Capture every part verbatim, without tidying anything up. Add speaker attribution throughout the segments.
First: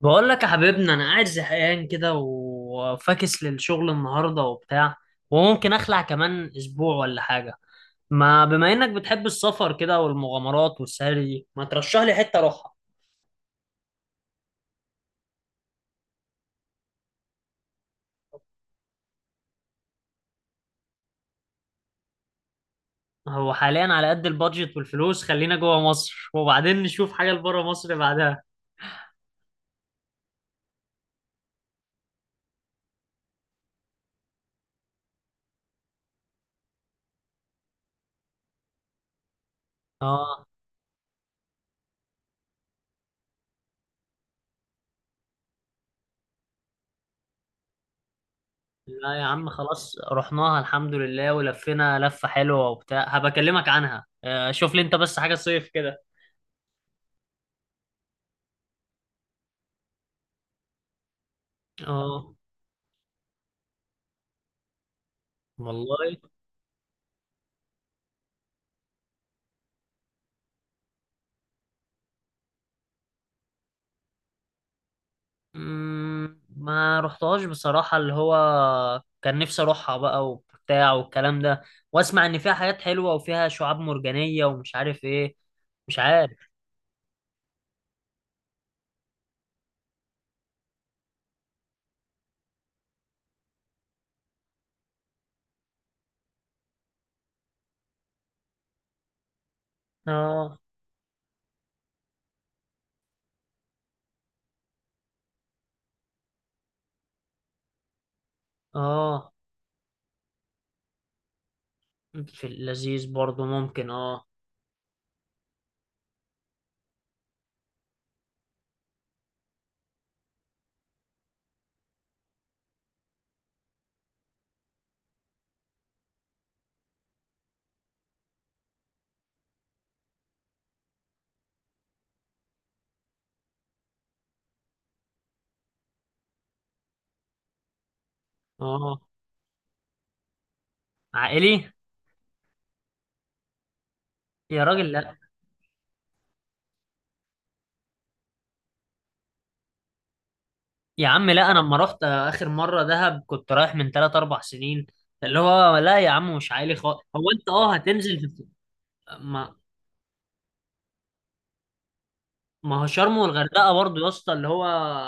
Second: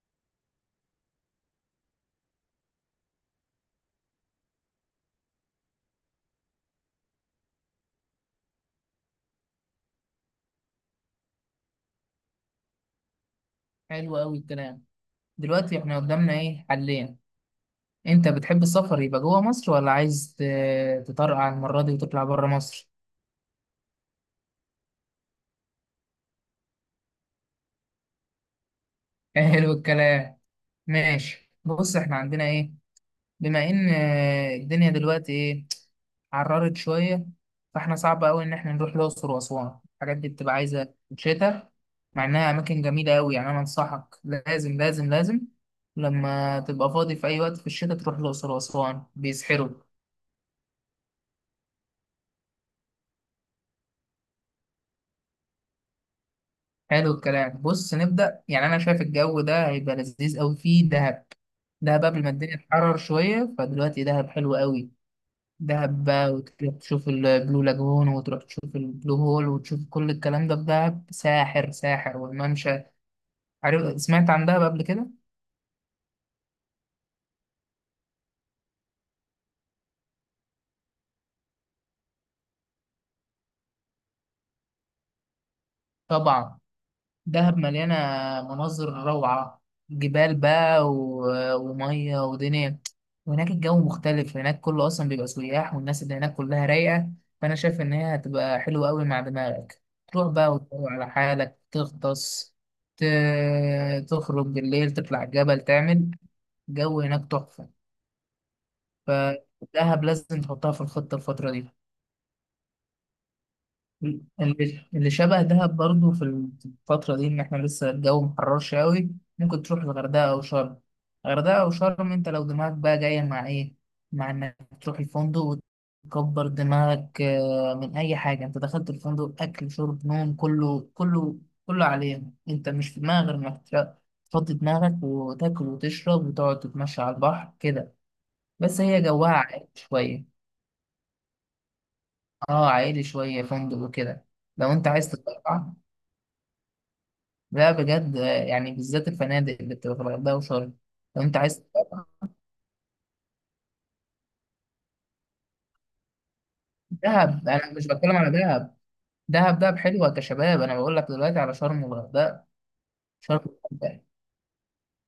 Speaker 1: بقول لك يا حبيبنا انا قاعد زهقان كده وفاكس للشغل النهارده وبتاع وممكن اخلع كمان اسبوع ولا حاجه. ما بما انك بتحب السفر كده والمغامرات والسهري ما ترشح لي حته اروحها؟
Speaker 2: حلو أوي الكلام. دلوقتي إحنا قدامنا إيه حلين؟ أنت بتحب السفر يبقى جوه مصر ولا عايز ت- تطرقع المرة دي وتطلع بره مصر؟
Speaker 1: هو حاليا على قد البادجت والفلوس خلينا جوه مصر وبعدين نشوف حاجه لبره مصر بعدها.
Speaker 2: حلو الكلام. ماشي، بص إحنا عندنا إيه. بما إن آه، الدنيا دلوقتي إيه، عررت شوية. فإحنا صعب أوي إن إحنا نروح الأقصر وأسوان، الحاجات دي
Speaker 1: اه.
Speaker 2: بتبقى عايزة شتاء. مع إنها أماكن جميلة أوي، يعني أنا أنصحك لازم لازم لازم لما تبقى فاضي في أي وقت في الشتاء تروح الأقصر وأسوان،
Speaker 1: لا يا عم
Speaker 2: بيسحروا.
Speaker 1: خلاص رحناها الحمد لله ولفينا لفه حلوه وبتاع هبكلمك عنها آه، شوف لي انت بس حاجه صيف كده.
Speaker 2: حلو الكلام. بص نبدأ، يعني أنا شايف الجو ده هيبقى لذيذ أوي فيه دهب. دهب قبل ما
Speaker 1: اه.
Speaker 2: الدنيا تحرر شوية، فدلوقتي دهب حلو أوي. دهب
Speaker 1: والله.
Speaker 2: بقى وتروح تشوف البلو لاجون وتروح تشوف البلو هول وتشوف كل الكلام ده في دهب، ساحر ساحر، والممشى. عارف، سمعت عن دهب قبل كده؟
Speaker 1: مم، ما رحتهاش بصراحة اللي هو كان نفسي اروحها بقى وبتاع والكلام ده، واسمع ان فيها حاجات حلوة وفيها شعاب مرجانية ومش عارف ايه. مش عارف.
Speaker 2: طبعا دهب مليانة مناظر روعة، جبال بقى و... ومية ودنيا. وهناك الجو مختلف، هناك كله أصلا بيبقى سياح والناس اللي هناك كلها رايقة. فأنا شايف إن هي هتبقى حلوة أوي مع دماغك، تروح بقى
Speaker 1: اه.
Speaker 2: وتروح على حالك تغطس، ت... تخرج بالليل تطلع جبل تعمل. جو هناك تحفة.
Speaker 1: اه،
Speaker 2: فدهب لازم تحطها في الخطة الفترة دي.
Speaker 1: في اللذيذ برضو ممكن اه.
Speaker 2: اللي اللي شبه دهب برضو في الفترة دي، إن إحنا لسه الجو محررش أوي، ممكن تروح الغردقة أو شرم. الغردقة أو شرم، أنت لو دماغك بقى جاية مع إيه؟ مع إنك تروح الفندق وتكبر دماغك آه، من أي حاجة. أنت دخلت الفندق أكل شرب نوم، كله كله كله عليك. أنت مش في دماغك غير إنك تر- تفضي دماغك وتاكل وتشرب وتقعد تتمشى على البحر كده. بس
Speaker 1: اه،
Speaker 2: هي جواها عائلي شوية.
Speaker 1: عائلي.
Speaker 2: أه، عائلي شوية، فندق وكده.
Speaker 1: يا
Speaker 2: لو أنت
Speaker 1: راجل
Speaker 2: عايز
Speaker 1: لا.
Speaker 2: تطلع، لا بجد. يعني بالذات الفنادق اللي بتبقى في الغردقة وشرم.
Speaker 1: يا
Speaker 2: لو
Speaker 1: عم
Speaker 2: انت
Speaker 1: لا انا
Speaker 2: عايز.
Speaker 1: لما رحت اخر مرة دهب كنت رايح من ثلاثة أربعة سنين. اللي هو لا يا عم مش عائلي خالص، هو انت
Speaker 2: دهب انا
Speaker 1: اه
Speaker 2: مش بتكلم
Speaker 1: هتنزل
Speaker 2: على
Speaker 1: في...
Speaker 2: دهب.
Speaker 1: ما
Speaker 2: دهب، دهب حلوة كشباب، انا بقول لك دلوقتي على شرم والغردقة.
Speaker 1: ما هو شرم
Speaker 2: شرم
Speaker 1: والغردقه برضو
Speaker 2: والغردقة.
Speaker 1: يا اسطى اللي هو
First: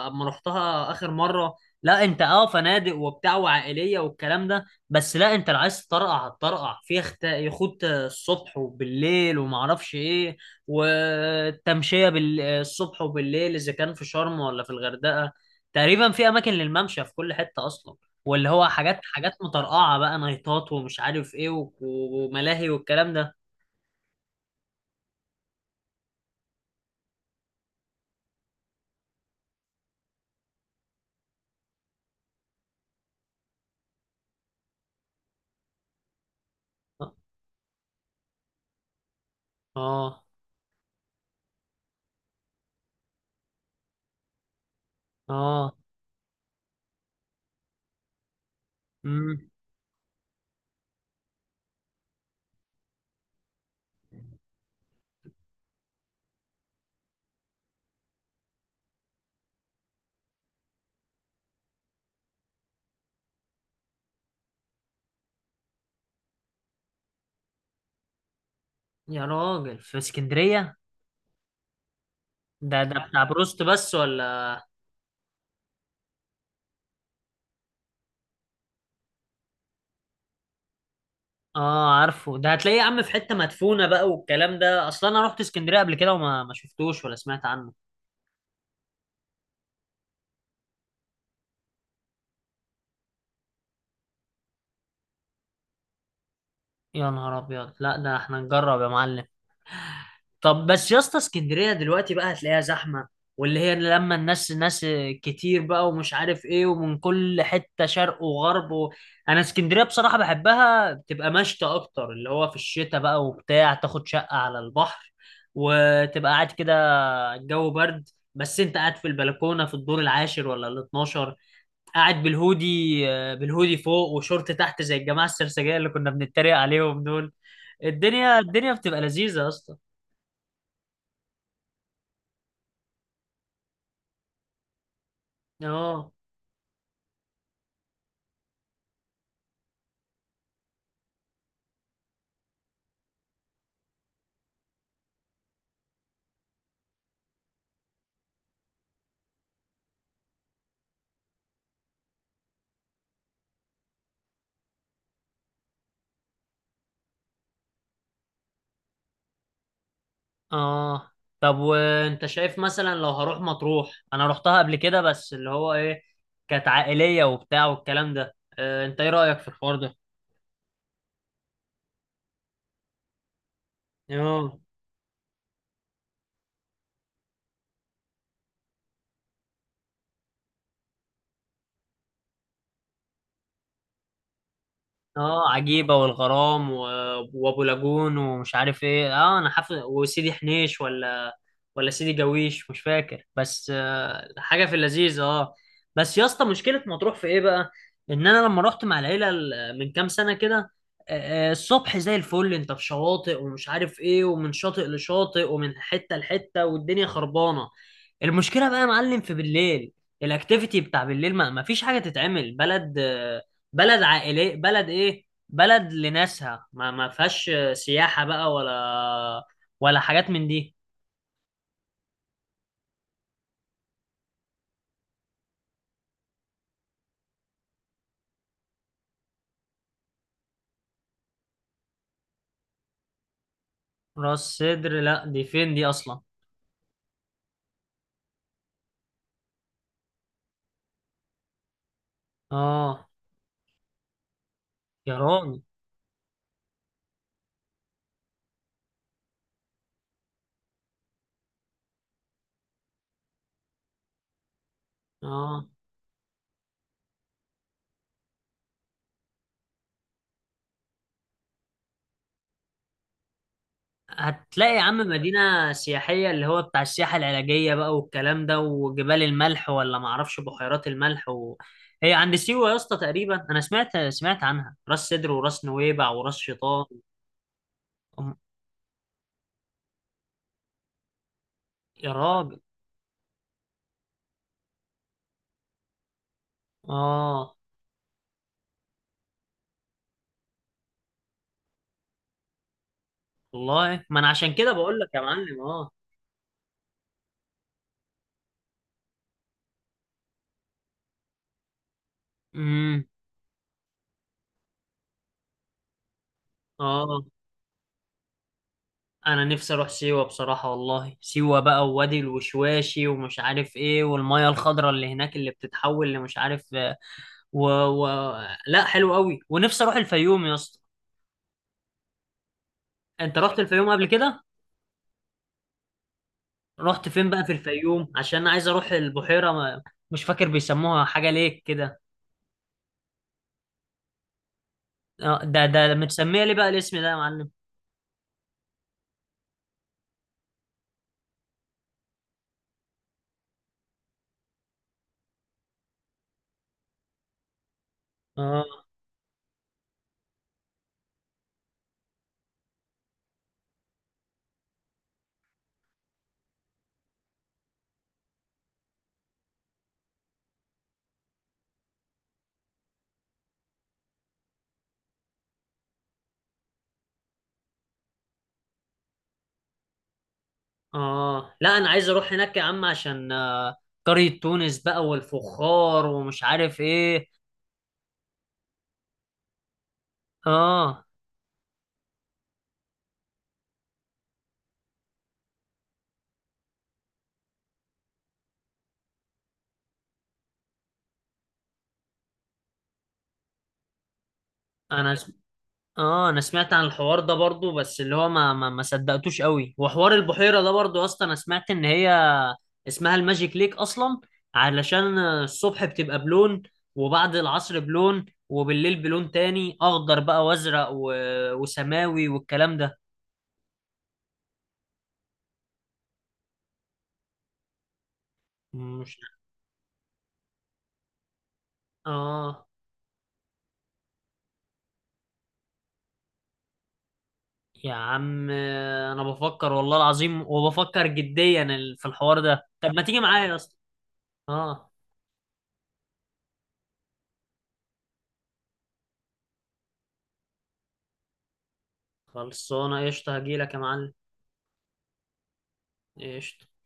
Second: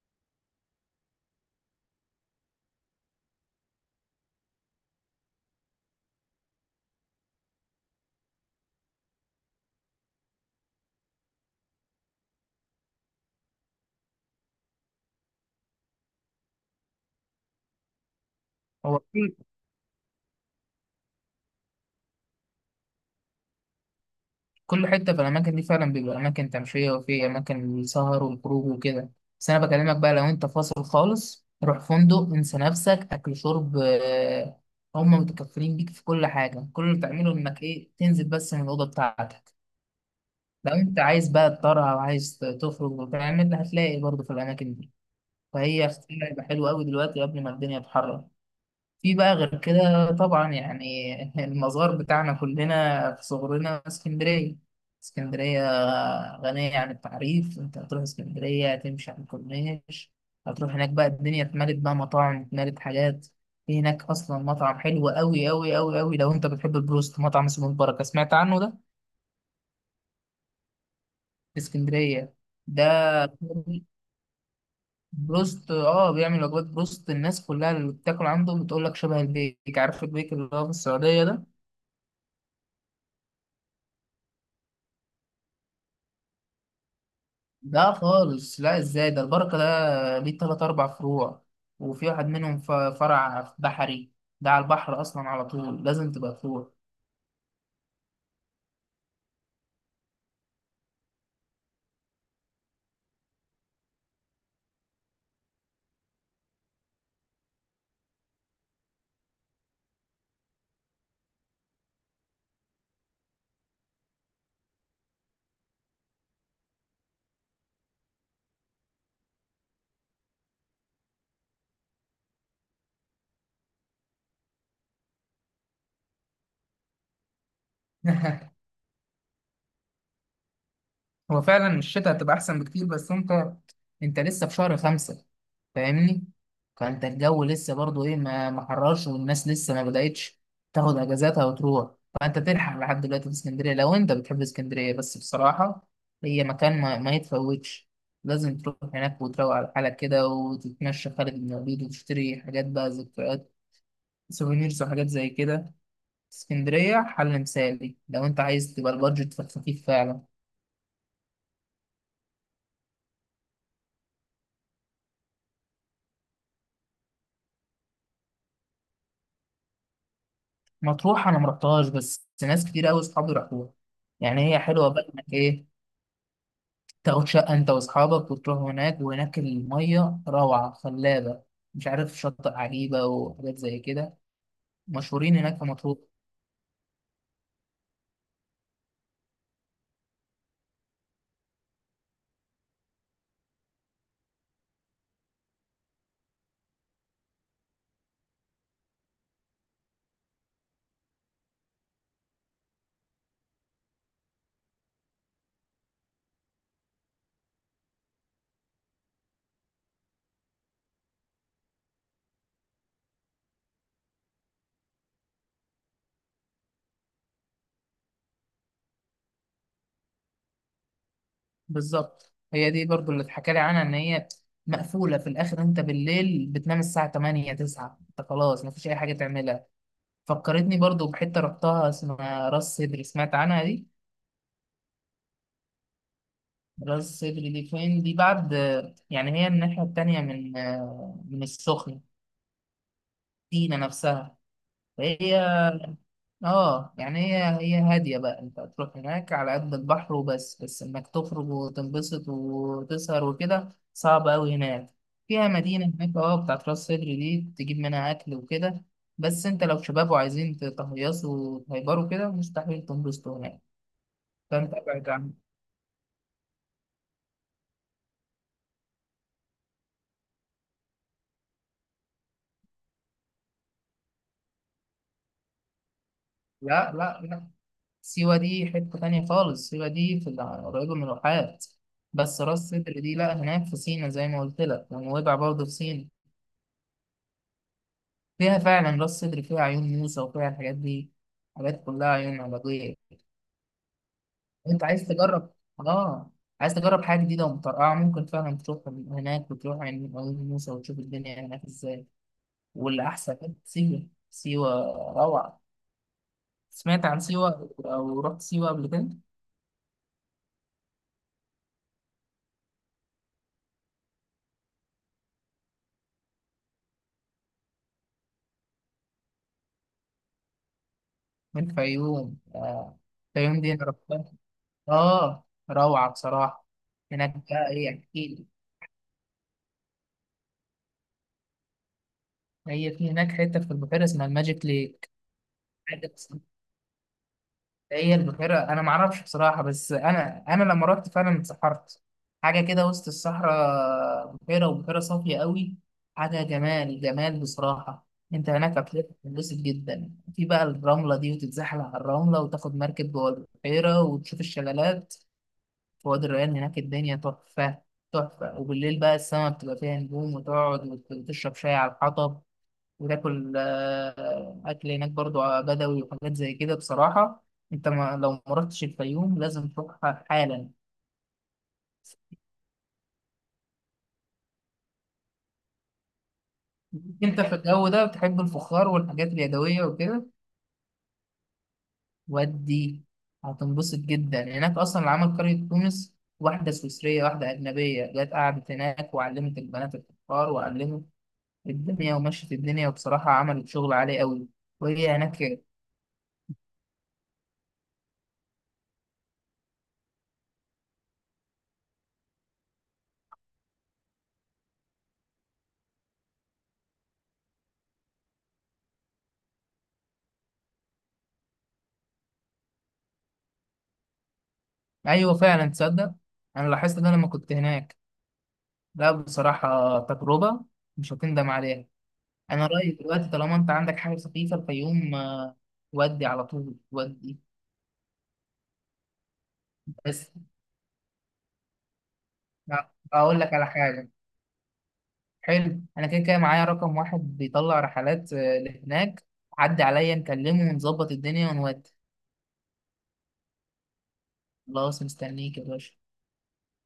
Speaker 1: اما رحتها اخر مره، لا انت اه فنادق وبتاع وعائليه والكلام ده، بس لا انت لو عايز تطرقع هتطرقع في يخت يخوت الصبح وبالليل وما اعرفش ايه والتمشيه بالصبح وبالليل اذا كان في شرم ولا في الغردقه. تقريبا في اماكن للممشى في كل حته اصلا، واللي هو
Speaker 2: هو
Speaker 1: حاجات حاجات
Speaker 2: كل
Speaker 1: مطرقعه بقى نايتات ومش عارف ايه و- وملاهي والكلام ده.
Speaker 2: كل حتة في الأماكن دي فعلا بيبقى أماكن تمشية، وفي أماكن السهر والخروج وكده. بس أنا بكلمك بقى لو أنت فاصل خالص، روح فندق انسى نفسك أكل شرب، آه، هم متكفلين بيك في كل حاجة. كل اللي
Speaker 1: اه.
Speaker 2: بتعمله إنك إيه، تنزل بس من الأوضة بتاعتك.
Speaker 1: اه.
Speaker 2: لو انت عايز بقى تطرح او عايز تخرج وتعمل، هتلاقي برضه في الاماكن دي.
Speaker 1: آه،
Speaker 2: فهي اختيار هيبقى حلو قوي دلوقتي قبل ما الدنيا تحرر. في بقى
Speaker 1: امم.
Speaker 2: غير كده طبعا يعني، المزار بتاعنا كلنا في صغرنا اسكندريه. اسكندريه غنيه عن التعريف. انت هتروح اسكندريه هتمشي على الكورنيش. هتروح هناك بقى، الدنيا اتملت بقى، مطاعم اتملت حاجات. في هناك اصلا مطعم حلو قوي قوي قوي قوي لو انت بتحب البروست، مطعم اسمه البركه. سمعت عنه ده؟
Speaker 1: يا راجل في اسكندرية؟
Speaker 2: في اسكندريه.
Speaker 1: ده
Speaker 2: ده
Speaker 1: ده آه. بتاع بروست بس ولا؟
Speaker 2: بروست، اه بيعمل وجبات بروست. الناس كلها اللي بتاكل عنده بتقول لك شبه البيك. عارف البيك اللي هو في السعودية ده؟
Speaker 1: اه عارفه، ده هتلاقيه يا عم في حتة مدفونة بقى والكلام ده، اصلا انا رحت اسكندرية قبل كده وما ما شفتوش ولا سمعت عنه.
Speaker 2: ده خالص؟ لا ازاي، ده البركة ده ليه تلات أربع فروع. وفي واحد منهم ف- فرع في بحري، ده على البحر أصلا على طول لازم تبقى فروع.
Speaker 1: يا نهار ابيض، لا ده احنا نجرب يا معلم. طب بس يا اسطى اسكندرية دلوقتي بقى هتلاقيها زحمة، واللي هي لما الناس ناس كتير بقى ومش عارف ايه ومن كل حتة شرق وغرب و... انا اسكندرية بصراحة بحبها، بتبقى مشتى اكتر اللي هو في الشتاء بقى وبتاع، تاخد شقة على البحر وتبقى قاعد كده، الجو برد بس انت قاعد في البلكونه في الدور العاشر ولا ال الاتناشر، قاعد بالهودي، آه، بالهودي فوق وشورت تحت زي الجماعه السرسجيه اللي كنا بنتريق عليهم دول. الدنيا الدنيا بتبقى لذيذه يا اسطى.
Speaker 2: هو فعلا الشتاء هتبقى احسن بكتير. بس انت انت لسه في شهر خمسة،
Speaker 1: اه.
Speaker 2: فاهمني. فانت الجو لسه برضو ايه، ما ما حررش، والناس لسه ما بدأتش تاخد اجازاتها وتروح. فانت تلحق لحد دلوقتي في اسكندرية لو انت بتحب اسكندرية. بس بصراحة هي مكان ما, ما يتفوتش. لازم تروح هناك وتروق على حالك كده، وتتمشى خالد بن الوليد وتشتري حاجات بقى، ذكريات سوفينيرز وحاجات زي كده. اسكندرية حل مثالي لو انت عايز تبقى البادجت في الخفيف فعلا.
Speaker 1: اه. طب وانت شايف مثلا لو هروح مطروح؟ انا رحتها قبل كده بس اللي هو ايه، كانت عائليه وبتاع والكلام ده، آه، انت ايه رايك في الحوار ده؟
Speaker 2: مطروح انا ما رحتهاش، بس ناس كتير قوي اصحابي راحوها. يعني
Speaker 1: اه.
Speaker 2: هي حلوه بقى انك ايه، تاخد شقه انت واصحابك وتروح هناك، وهناك الميه روعه خلابه. مش عارف، شاطئ عجيبه وحاجات زي كده مشهورين
Speaker 1: اه،
Speaker 2: هناك في
Speaker 1: عجيبة
Speaker 2: مطروح.
Speaker 1: والغرام و... وابو لاجون ومش عارف ايه، اه انا حافظ، وسيدي حنيش ولا ولا سيدي جويش مش فاكر، بس آه حاجة في اللذيذ اه. بس يا اسطى مشكلة مطروح في ايه بقى؟ ان انا لما رحت مع العيلة ال- من كام سنة كده، آه آه، الصبح زي الفل انت في شواطئ ومش عارف ايه ومن شاطئ لشاطئ ومن حتة لحتة والدنيا خربانة. المشكله بقى يا معلم في بالليل، الاكتيفيتي بتاع بالليل ما ما فيش حاجه تتعمل، بلد بلد عائليه، بلد ايه، بلد لناسها ما ما فيهاش سياحه بقى ولا ولا حاجات من دي.
Speaker 2: بالظبط، هي دي برضو اللي اتحكى لي عنها، ان هي مقفوله في الاخر. انت بالليل بتنام الساعه تمانية تسعة، انت خلاص مفيش اي حاجه تعملها. فكرتني برضو بحته رحتها اسمها راس سدر، سمعت عنها؟
Speaker 1: راس سدر لا دي فين دي اصلا؟
Speaker 2: راس صدري دي فين دي بعد؟ يعني هي الناحية التانية من من السخنة،
Speaker 1: اه.
Speaker 2: سينا نفسها،
Speaker 1: يا
Speaker 2: فهي.
Speaker 1: راجل.
Speaker 2: اه يعني هي هي هادية بقى، انت هتروح هناك على قد البحر وبس. بس انك تخرج وتنبسط وتسهر وكده صعب أوي هناك. فيها
Speaker 1: اه.
Speaker 2: مدينة هناك، اه، بتاعت راس صدري دي تجيب منها أكل وكده. بس انت لو شباب وعايزين تهيصوا وتهيبروا كده، مستحيل تنبسطوا هناك.
Speaker 1: هتلاقي
Speaker 2: فانت
Speaker 1: يا عم
Speaker 2: ابعد عن.
Speaker 1: مدينة سياحية اللي هو بتاع السياحة العلاجية بقى والكلام ده وجبال الملح ولا معرفش بحيرات الملح و... هي عند سيوة يا اسطى تقريبا، أنا سمعت سمعت عنها، راس سدر وراس نويبع وراس شيطان.
Speaker 2: لا لا لا،
Speaker 1: أم-
Speaker 2: سيوة دي حتة تانية خالص. سيوة دي في الع- قريبة من الواحات.
Speaker 1: يا
Speaker 2: بس راس
Speaker 1: راجل.
Speaker 2: سدر دي لا، هناك في سينا زي ما قلت لك، ونويبع برضه في سينا.
Speaker 1: آه.
Speaker 2: فيها فعلا راس سدر فيها عيون موسى وفيها الحاجات دي، حاجات كلها عيون علاجية.
Speaker 1: والله ما أنا عشان كده
Speaker 2: انت
Speaker 1: بقول
Speaker 2: عايز
Speaker 1: لك يا
Speaker 2: تجرب؟
Speaker 1: معلم آه.
Speaker 2: اه، عايز تجرب حاجة جديدة ومترقعة، ممكن فعلا تروح هناك وتروح عند عيون موسى وتشوف الدنيا هناك ازاي.
Speaker 1: امم.
Speaker 2: والأحسن كانت سيوة. سيوة روعة. سمعت عن
Speaker 1: آه.
Speaker 2: سيوة أو رحت سيوة قبل كده؟
Speaker 1: أنا نفسي أروح سيوة بصراحة والله، سيوة بقى ووادي الوشواشي ومش عارف إيه والمية الخضراء اللي هناك اللي بتتحول لمش عارف و... و... لا حلو قوي، ونفسي اروح الفيوم يا اسطى.
Speaker 2: من الفيوم آه،
Speaker 1: انت رحت
Speaker 2: الفيوم دي أنا
Speaker 1: الفيوم قبل
Speaker 2: رحتها،
Speaker 1: كده؟
Speaker 2: اه روعة بصراحة.
Speaker 1: رحت فين
Speaker 2: هناك
Speaker 1: بقى في
Speaker 2: بقى ايه
Speaker 1: الفيوم؟ عشان
Speaker 2: اكيد.
Speaker 1: انا عايز اروح البحيره ما... مش فاكر بيسموها حاجه ليك كده.
Speaker 2: هي في هناك حتة في البحيرة اسمها الماجيك ليك.
Speaker 1: آه، ده ده
Speaker 2: حاجة بس-
Speaker 1: متسميه ليه بقى الاسم ده يا معلم؟
Speaker 2: هي البحيرة انا معرفش بصراحة، بس انا انا لما رحت فعلا اتسحرت. حاجة كده وسط الصحراء، بحيرة، وبحيرة صافية قوي. حاجة جمال جمال بصراحة. انت هناك
Speaker 1: اه.
Speaker 2: هتتبسط جدا في بقى الرملة دي وتتزحلق على الرملة، وتاخد مركب جوه البحيرة وتشوف الشلالات في وادي الريان. هناك الدنيا تحفة. تحفة. وبالليل بقى السما بتبقى فيها نجوم، وتقعد وت- وتشرب شاي على الحطب وتاكل آه، أكل هناك برضو بدوي وحاجات زي كده بصراحة. أنت ما، لو ما رحتش الفيوم لازم تروح حالا.
Speaker 1: اه لا انا عايز اروح هناك يا عم عشان آه، قريه تونس بقى والفخار ومش عارف ايه.
Speaker 2: أنت في الجو ده بتحب الفخار والحاجات اليدوية وكده.
Speaker 1: اه.
Speaker 2: ودي هتنبسط جدا، يعني هناك أصلا اللي عمل قرية تونس، واحدة سويسرية، واحدة أجنبية، جت قعدت هناك وعلمت البنات الفخار وعلمت الدنيا ومشت الدنيا، وبصراحة عملت شغل عالي قوي. وهي
Speaker 1: انا
Speaker 2: هناك كده.
Speaker 1: اه، انا سمعت عن الحوار ده برضو بس اللي هو ما ما, ما صدقتوش قوي، وحوار البحيرة ده برضو اصلا انا سمعت ان هي اسمها الماجيك ليك اصلا علشان الصبح بتبقى بلون وبعد العصر بلون وبالليل بلون تاني، اخضر بقى وازرق و... وسماوي والكلام ده.
Speaker 2: أيوة فعلا، تصدق أنا لاحظت ده لما كنت هناك. لا
Speaker 1: مش
Speaker 2: بصراحة، تجربة مش هتندم عليها.
Speaker 1: اه.
Speaker 2: أنا رأيي دلوقتي طالما أنت عندك حاجة سخيفة الفيوم، آه، ودي على طول ودي.
Speaker 1: يا عم انا بفكر والله
Speaker 2: بس
Speaker 1: العظيم، وبفكر جديا ال- في الحوار ده، طب
Speaker 2: لا،
Speaker 1: ما تيجي
Speaker 2: أقول
Speaker 1: معايا
Speaker 2: لك
Speaker 1: يا
Speaker 2: على
Speaker 1: اسطى؟
Speaker 2: حاجة.
Speaker 1: اه.
Speaker 2: حلو، أنا كده كده معايا رقم واحد بيطلع رحلات آه، لهناك. عدي عليا نكلمه ونظبط الدنيا ونودي.
Speaker 1: خلصانه قشطه، هجيلك يا معلم.
Speaker 2: خلاص مستنيك يا باشا.
Speaker 1: قشطه.